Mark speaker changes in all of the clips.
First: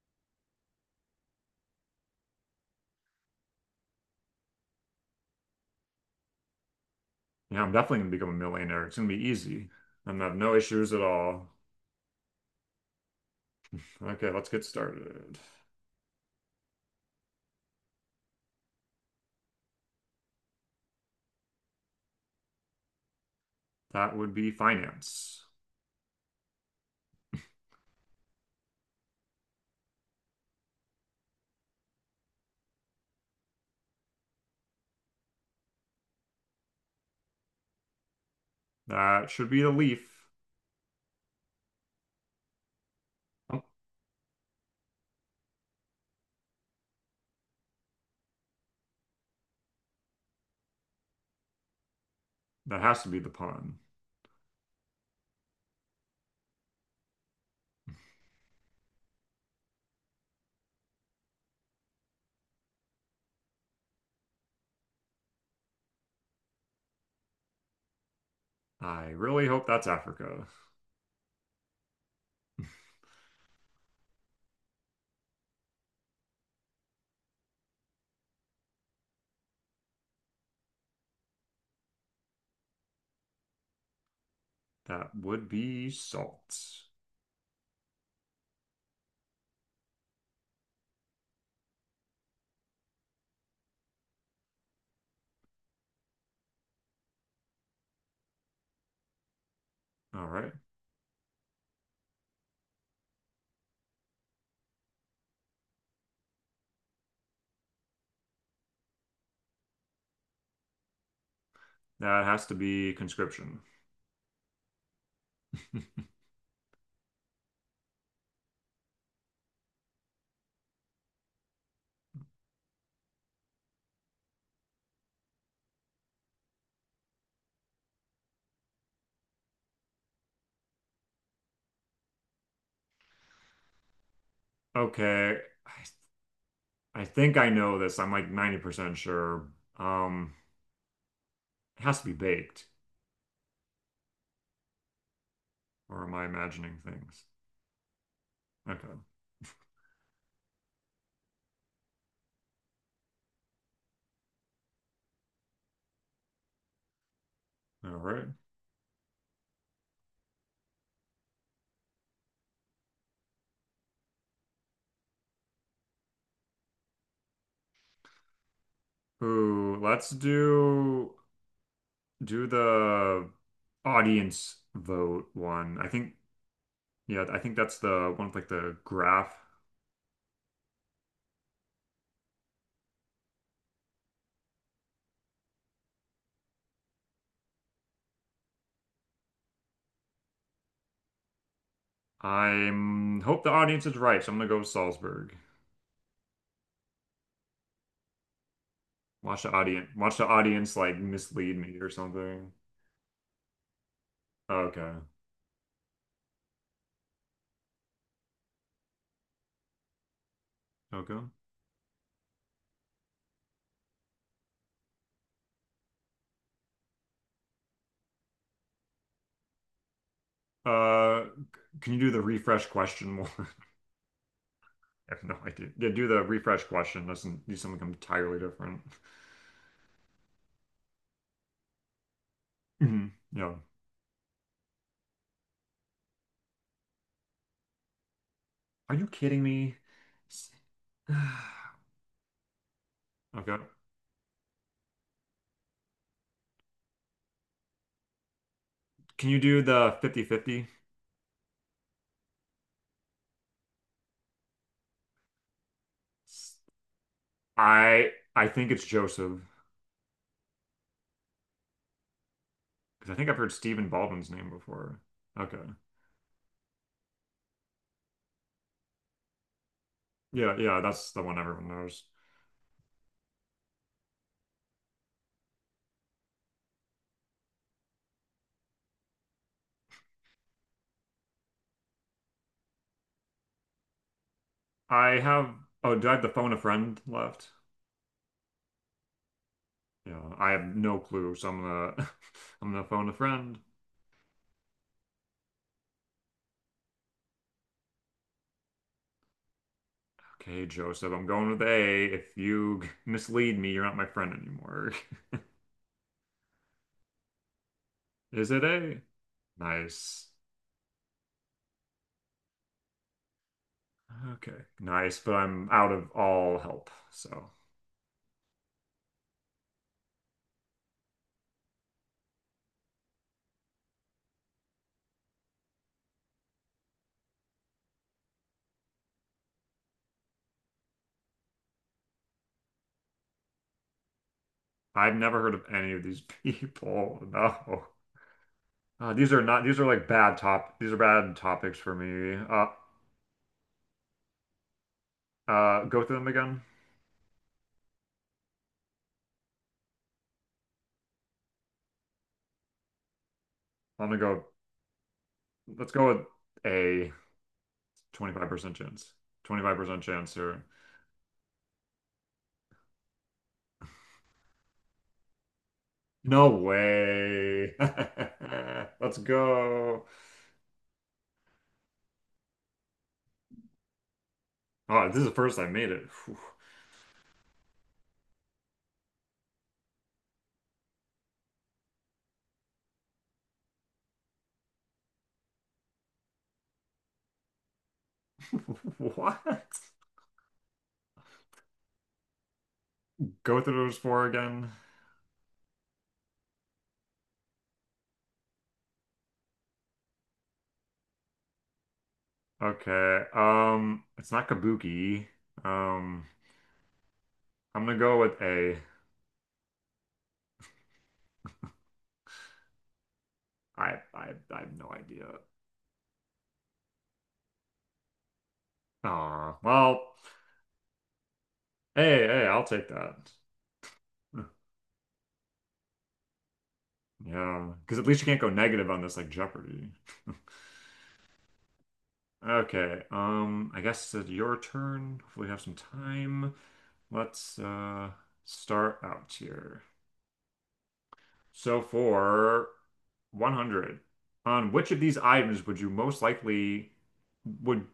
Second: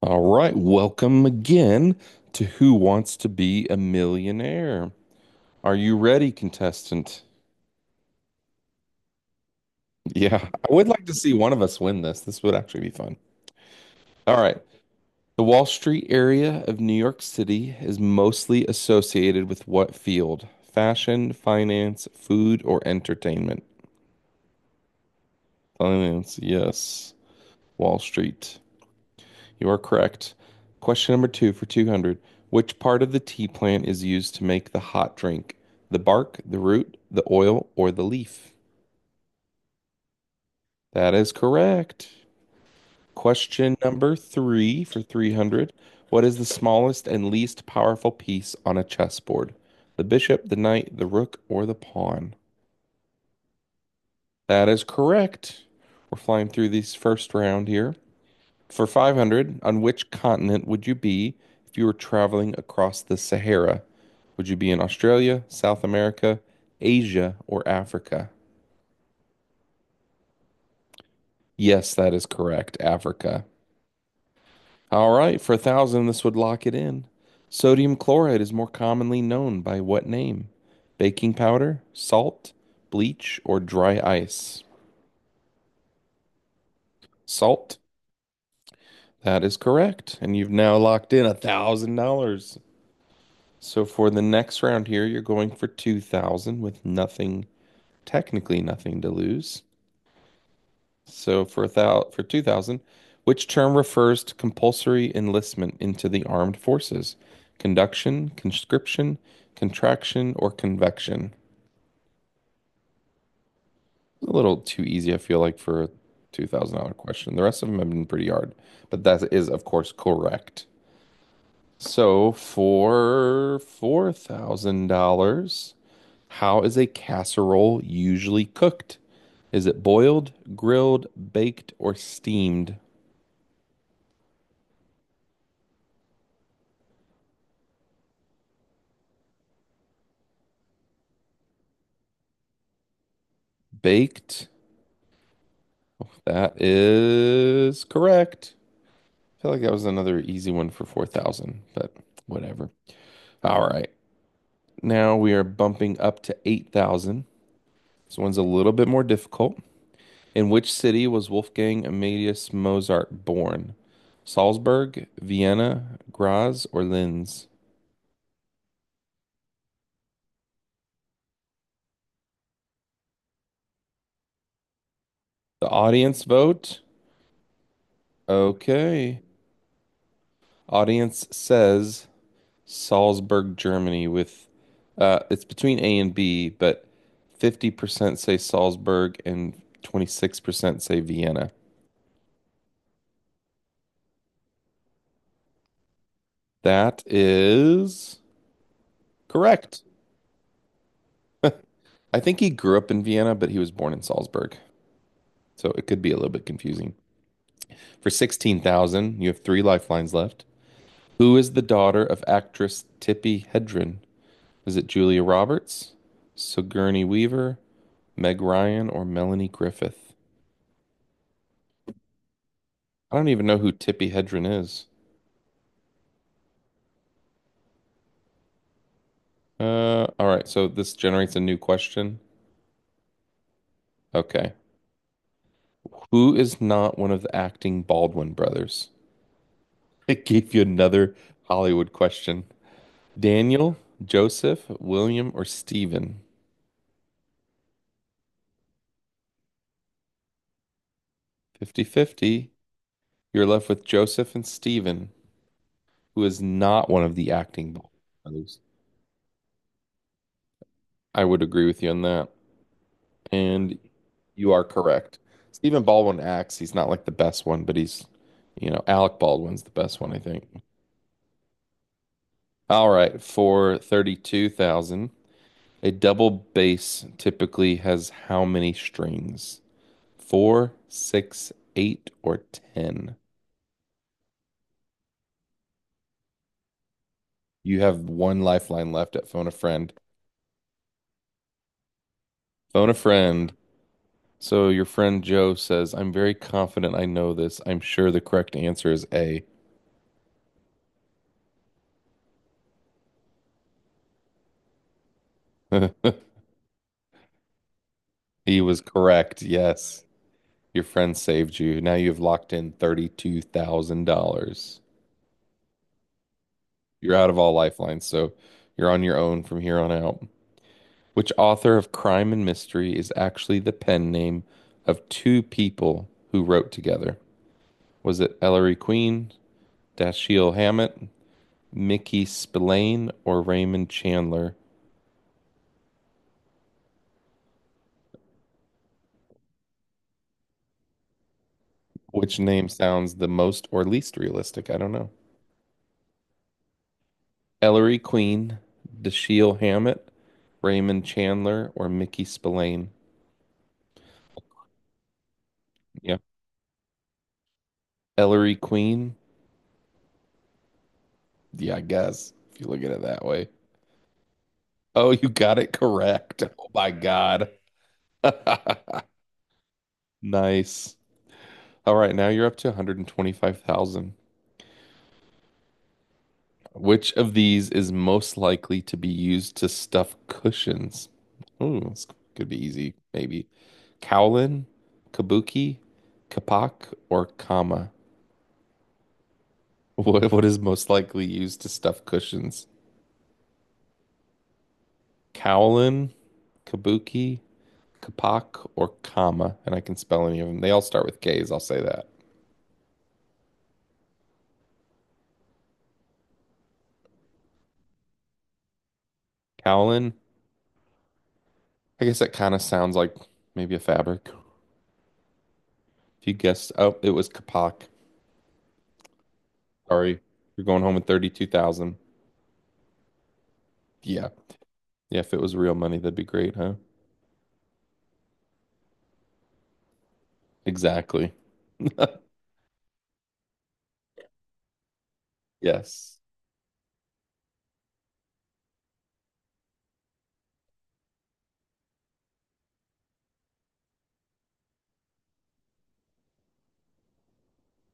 Speaker 1: All right, welcome again to Who Wants to Be a Millionaire? Are you ready, contestant?
Speaker 2: Yeah, I'm definitely gonna become a millionaire. It's gonna be easy. I'm gonna have
Speaker 1: Yeah,
Speaker 2: no
Speaker 1: I would
Speaker 2: issues at
Speaker 1: like to see one
Speaker 2: all.
Speaker 1: of us win this. This would actually be fun.
Speaker 2: Okay,
Speaker 1: All
Speaker 2: let's
Speaker 1: right.
Speaker 2: get started.
Speaker 1: The Wall Street area of New York City is mostly associated with what field? Fashion, finance, food, or entertainment?
Speaker 2: That would be finance.
Speaker 1: Finance, yes. Wall Street. You are correct. Question number two for 200. Which part of the tea plant is used to make the hot drink? The bark, the root, the oil, or the leaf?
Speaker 2: That should be the leaf.
Speaker 1: That is correct.
Speaker 2: Oh,
Speaker 1: Question number three for 300. What is the smallest and least powerful piece on a chessboard? The bishop, the knight, the rook, or the pawn?
Speaker 2: that has to be the pun.
Speaker 1: That is correct. We're flying through this first round here. For 500, on which continent would you be if you were traveling across the Sahara? Would you be in Australia, South America, Asia, or Africa?
Speaker 2: I really hope that's Africa.
Speaker 1: Yes, that is correct, Africa. All right, for 1,000, this would lock it in. Sodium chloride is more commonly known by what name? Baking powder, salt, bleach, or dry ice?
Speaker 2: That would be salt.
Speaker 1: Salt. That is correct. And you've now locked in $1,000. So for the next round here, you're going for 2,000 with nothing, technically nothing to lose.
Speaker 2: All right.
Speaker 1: So for 2,000, which term refers to compulsory enlistment into the armed forces? Conduction, conscription, contraction, or convection?
Speaker 2: That has to be conscription.
Speaker 1: A little too easy, I feel like, for a $2,000 question. The rest of them have been pretty hard, but that is, of course, correct. So for $4,000, how is a casserole usually cooked? Is it boiled, grilled, baked, or steamed?
Speaker 2: Okay. I, I think I know this. I'm like 90% sure. Um, it has to be baked,
Speaker 1: Baked.
Speaker 2: or am I
Speaker 1: That
Speaker 2: imagining things?
Speaker 1: is correct.
Speaker 2: Okay.
Speaker 1: I feel like that was another easy one for 4,000, but whatever. All right. Now we are bumping up to 8,000.
Speaker 2: All
Speaker 1: This
Speaker 2: right.
Speaker 1: one's a little bit more difficult. In which city was Wolfgang Amadeus Mozart born? Salzburg, Vienna, Graz, or Linz?
Speaker 2: Ooh, let's do the audience vote
Speaker 1: The
Speaker 2: one. I think
Speaker 1: audience vote?
Speaker 2: Yeah, I think that's the one with like the
Speaker 1: Okay.
Speaker 2: graph.
Speaker 1: Audience says Salzburg, Germany, with it's between A and B, but 50% say Salzburg and 26% say Vienna.
Speaker 2: I'm hope the audience is right, so I'm gonna go with Salzburg.
Speaker 1: That is
Speaker 2: Watch the
Speaker 1: correct.
Speaker 2: audience watch the audience like mislead me or
Speaker 1: I think he
Speaker 2: something.
Speaker 1: grew up in Vienna, but he was born in Salzburg.
Speaker 2: Okay.
Speaker 1: So it could be a little bit confusing. For 16,000, you have three lifelines left.
Speaker 2: Okay.
Speaker 1: Who is the daughter of actress Tippi Hedren? Is it Julia Roberts, Sigourney Weaver, Meg Ryan, or Melanie Griffith?
Speaker 2: Uh can you do the refresh question
Speaker 1: I don't
Speaker 2: more?
Speaker 1: even know who Tippi Hedren is.
Speaker 2: I have no idea. Yeah, do the refresh question. Doesn't do something entirely different.
Speaker 1: All right, so this generates a new question.
Speaker 2: Mhm. Yeah.
Speaker 1: Okay. Who is not one of the acting Baldwin brothers?
Speaker 2: Are you kidding me?
Speaker 1: It gave you another Hollywood question.
Speaker 2: Okay.
Speaker 1: Daniel, Joseph, William, or Stephen?
Speaker 2: Can you do the 50-50?
Speaker 1: 50/50. You're left with Joseph and Stephen. Who is not one of the acting
Speaker 2: I
Speaker 1: brothers.
Speaker 2: think it's Joseph
Speaker 1: I would agree with you on that.
Speaker 2: because I think I've heard
Speaker 1: And
Speaker 2: Stephen Baldwin's name
Speaker 1: you are
Speaker 2: before.
Speaker 1: correct.
Speaker 2: Okay.
Speaker 1: Stephen Baldwin acts. He's not like the best one, but he's, you know, Alec Baldwin's the best one, I think.
Speaker 2: Yeah, yeah, that's the one everyone knows.
Speaker 1: All right, for 32,000, a double bass typically has how many strings? Four, six, eight, or 10?
Speaker 2: I have Oh, do I have the phone a friend left?
Speaker 1: You have one lifeline left at Phone a Friend.
Speaker 2: Yeah, I have no clue, so I'm gonna I'm gonna
Speaker 1: Phone a
Speaker 2: phone a
Speaker 1: Friend.
Speaker 2: friend.
Speaker 1: So your friend Joe says, I'm very confident I know this. I'm sure the correct answer is A.
Speaker 2: Okay, Joseph, I'm going with A. If you mislead me, you're not my friend anymore. Is
Speaker 1: He
Speaker 2: it
Speaker 1: was
Speaker 2: A?
Speaker 1: correct. Yes.
Speaker 2: Nice.
Speaker 1: Your friend saved you. Now you've locked in
Speaker 2: Okay,
Speaker 1: $32,000.
Speaker 2: nice, but I'm out of all help,
Speaker 1: You're out of
Speaker 2: so
Speaker 1: all lifelines, so you're on your own from here on out. Which author of Crime and Mystery is actually the pen name of two people who wrote together? Was it Ellery Queen, Dashiell Hammett, Mickey Spillane, or Raymond Chandler?
Speaker 2: I've never heard of any of these people. No. These are not, these are bad topics for
Speaker 1: Which
Speaker 2: me.
Speaker 1: name sounds the most or least realistic? I don't know.
Speaker 2: Go through them again.
Speaker 1: Ellery Queen, Dashiell Hammett, Raymond Chandler, or Mickey Spillane?
Speaker 2: I'm gonna go, let's go
Speaker 1: Yeah.
Speaker 2: with a
Speaker 1: Ellery
Speaker 2: 25% chance.
Speaker 1: Queen?
Speaker 2: 25% chance here.
Speaker 1: Yeah, I guess if you look at it that way. Oh, you got it correct.
Speaker 2: No
Speaker 1: Oh my God.
Speaker 2: way. Let's go.
Speaker 1: Nice. All right, now you're up to 125,000.
Speaker 2: Oh, this is the first I made it.
Speaker 1: Which of these is most likely to be used to stuff cushions? Ooh, this could be easy, maybe. Kowlin, kabuki, kapak, or kama?
Speaker 2: What?
Speaker 1: What is most likely used to stuff cushions?
Speaker 2: Go through those four again.
Speaker 1: Kowlin, kabuki, kapak, or kama? And I can spell any of them. They all start with K's, I'll say that.
Speaker 2: Okay. It's not Kabuki. Um, I'm gonna go with a
Speaker 1: Kowlin, I guess that kind of sounds like maybe a
Speaker 2: I
Speaker 1: fabric.
Speaker 2: I I have no idea.
Speaker 1: If you guessed, oh, it was kapak.
Speaker 2: Oh well,
Speaker 1: Sorry, you're going home with 32,000.
Speaker 2: hey, hey, I'll take that.
Speaker 1: Yeah. Yeah, if it was real money, that'd be great, huh?
Speaker 2: Yeah, because at least you can't go negative on this like Jeopardy.
Speaker 1: Exactly.
Speaker 2: Okay, I guess it's your turn. Hopefully we have some
Speaker 1: Yes.
Speaker 2: time. Let's start out here. So for 100, on which of these items would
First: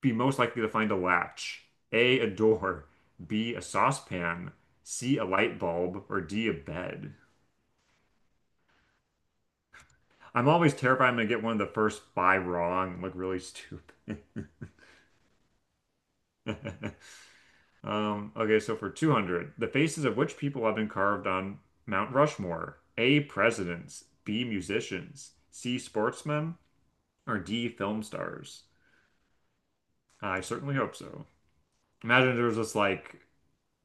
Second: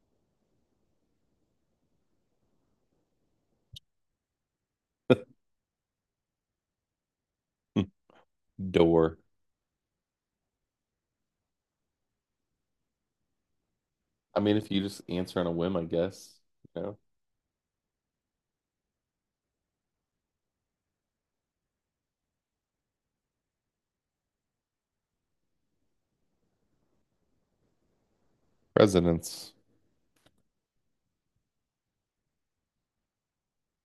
Speaker 2: be most likely to find a latch? A door, B, a saucepan, C, a light bulb, or D, a bed?
Speaker 1: Door.
Speaker 2: I'm always terrified I'm gonna get one of the first five wrong and look really stupid.
Speaker 1: I mean, if you just answer on a whim, I guess. You know,
Speaker 2: Okay, so for 200, the faces of which people have been carved on Mount Rushmore? A, presidents, B, musicians, C, sportsmen, or D, film stars?
Speaker 1: residence.
Speaker 2: I certainly hope so. Imagine there was just like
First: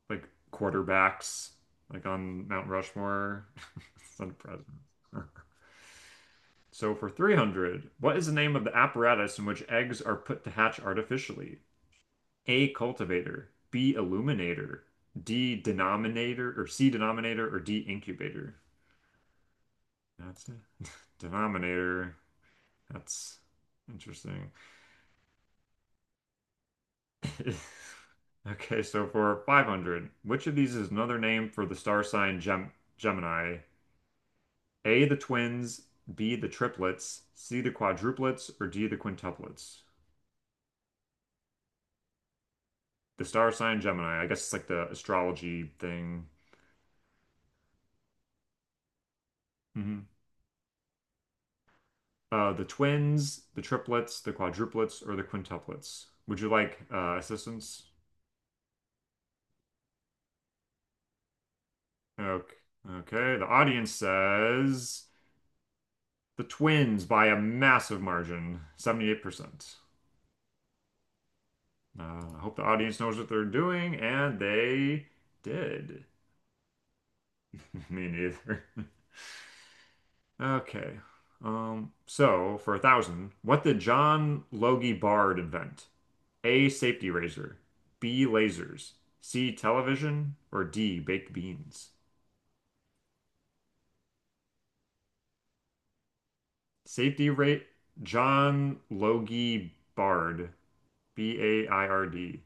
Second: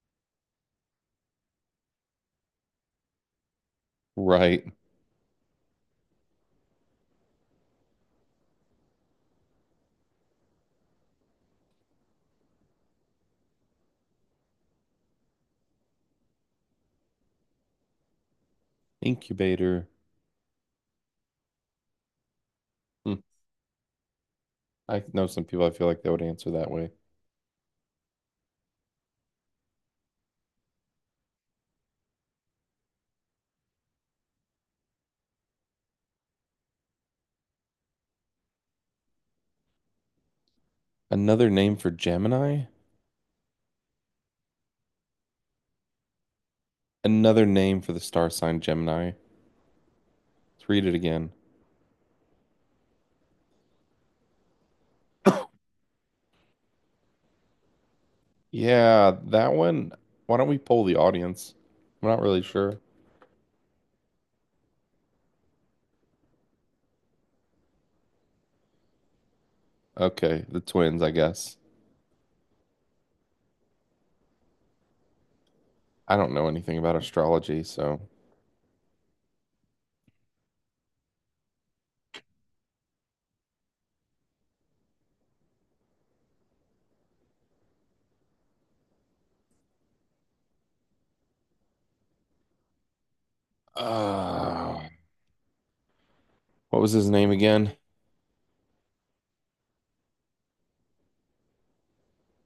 Speaker 2: like quarterbacks like on Mount Rushmore. Son of
Speaker 1: Right.
Speaker 2: presidents. So for 300, what is the name of the apparatus in which eggs are put to hatch artificially? A cultivator, B illuminator, D denominator or C denominator or D incubator.
Speaker 1: Incubator.
Speaker 2: That's a denominator.
Speaker 1: Hmm.
Speaker 2: That's interesting.
Speaker 1: I know some people I feel like they would answer that way.
Speaker 2: Okay, so for 500, which of these is another name for the star sign Gemini? A, the twins, B, the triplets, C, the quadruplets, or D, the quintuplets?
Speaker 1: Another name for Gemini?
Speaker 2: The star sign Gemini. I guess it's like the astrology thing.
Speaker 1: Another name for the star sign Gemini.
Speaker 2: hmm
Speaker 1: Let's read it again.
Speaker 2: The twins, the triplets, the quadruplets, or the quintuplets? Would you like assistance?
Speaker 1: Yeah, that one. Why don't we poll the audience? I'm not really
Speaker 2: Okay.
Speaker 1: sure.
Speaker 2: Okay, the audience says the twins by a massive margin, 78%.
Speaker 1: Okay, the twins, I guess.
Speaker 2: I hope the audience knows what they're doing, and they did.
Speaker 1: I don't know anything about astrology, so.
Speaker 2: Me neither. Okay. So for a thousand, what did John Logie Bard invent? A safety razor, B lasers, C television, or D baked beans?
Speaker 1: Uh, what was his
Speaker 2: Safety
Speaker 1: name
Speaker 2: rate
Speaker 1: again?
Speaker 2: John Logie Bard, Baird.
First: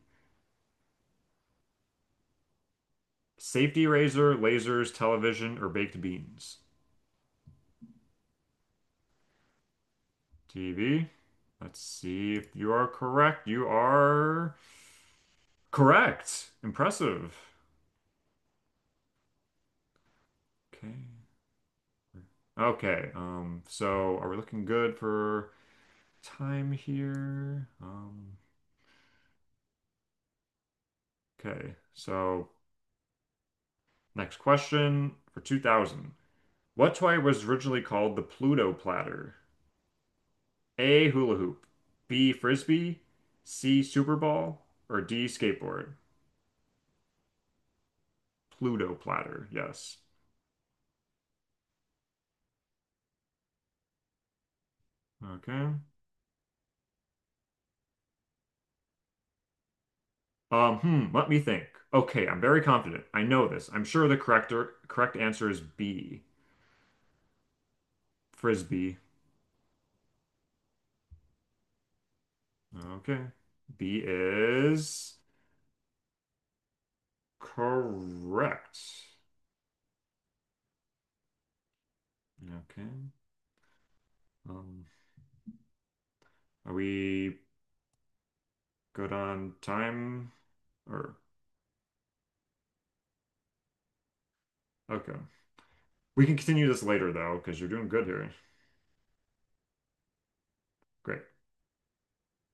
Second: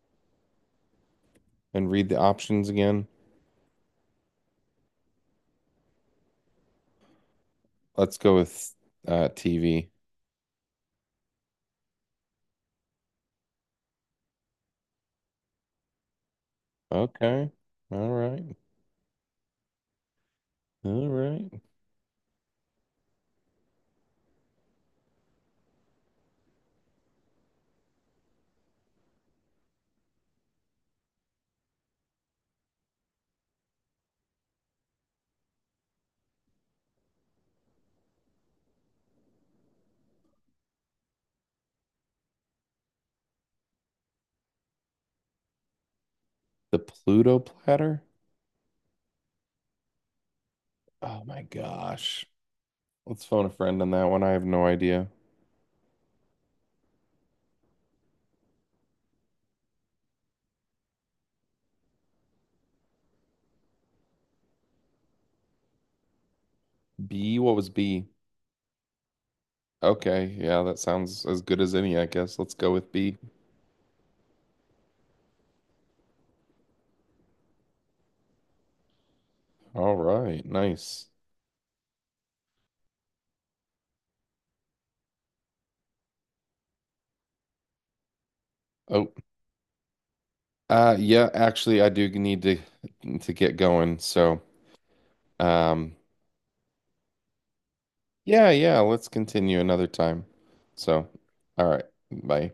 Speaker 1: And read the options again.
Speaker 2: Safety razor, lasers, television, or baked beans?
Speaker 1: Let's go with TV.
Speaker 2: TV. Let's see if you are correct. You are correct. Impressive.
Speaker 1: Okay. All right.
Speaker 2: Okay.
Speaker 1: All right.
Speaker 2: Okay. So are we looking good for time here? Okay. So next question for 2000. What toy was originally called the Pluto Platter? A hula hoop, B frisbee, C super ball, or D skateboard?
Speaker 1: The Pluto platter.
Speaker 2: Pluto Platter. Yes.
Speaker 1: Oh my gosh. Let's phone a friend on that one. I have no idea.
Speaker 2: Okay. Let me think. Okay, I'm very confident. I know this. I'm sure the correct answer is B.
Speaker 1: B, what was B?
Speaker 2: Frisbee.
Speaker 1: Okay. Yeah, that sounds as good as any, I guess. Let's go with B.
Speaker 2: Okay. B is correct.
Speaker 1: All right. Nice.
Speaker 2: Okay. Um, are we
Speaker 1: Oh,
Speaker 2: good on time or
Speaker 1: yeah, actually, I do need to get going. So,
Speaker 2: okay.
Speaker 1: um,
Speaker 2: We can continue this later though, because you're doing good here.
Speaker 1: yeah, yeah, let's continue another time. So,
Speaker 2: Great.
Speaker 1: all right. Bye.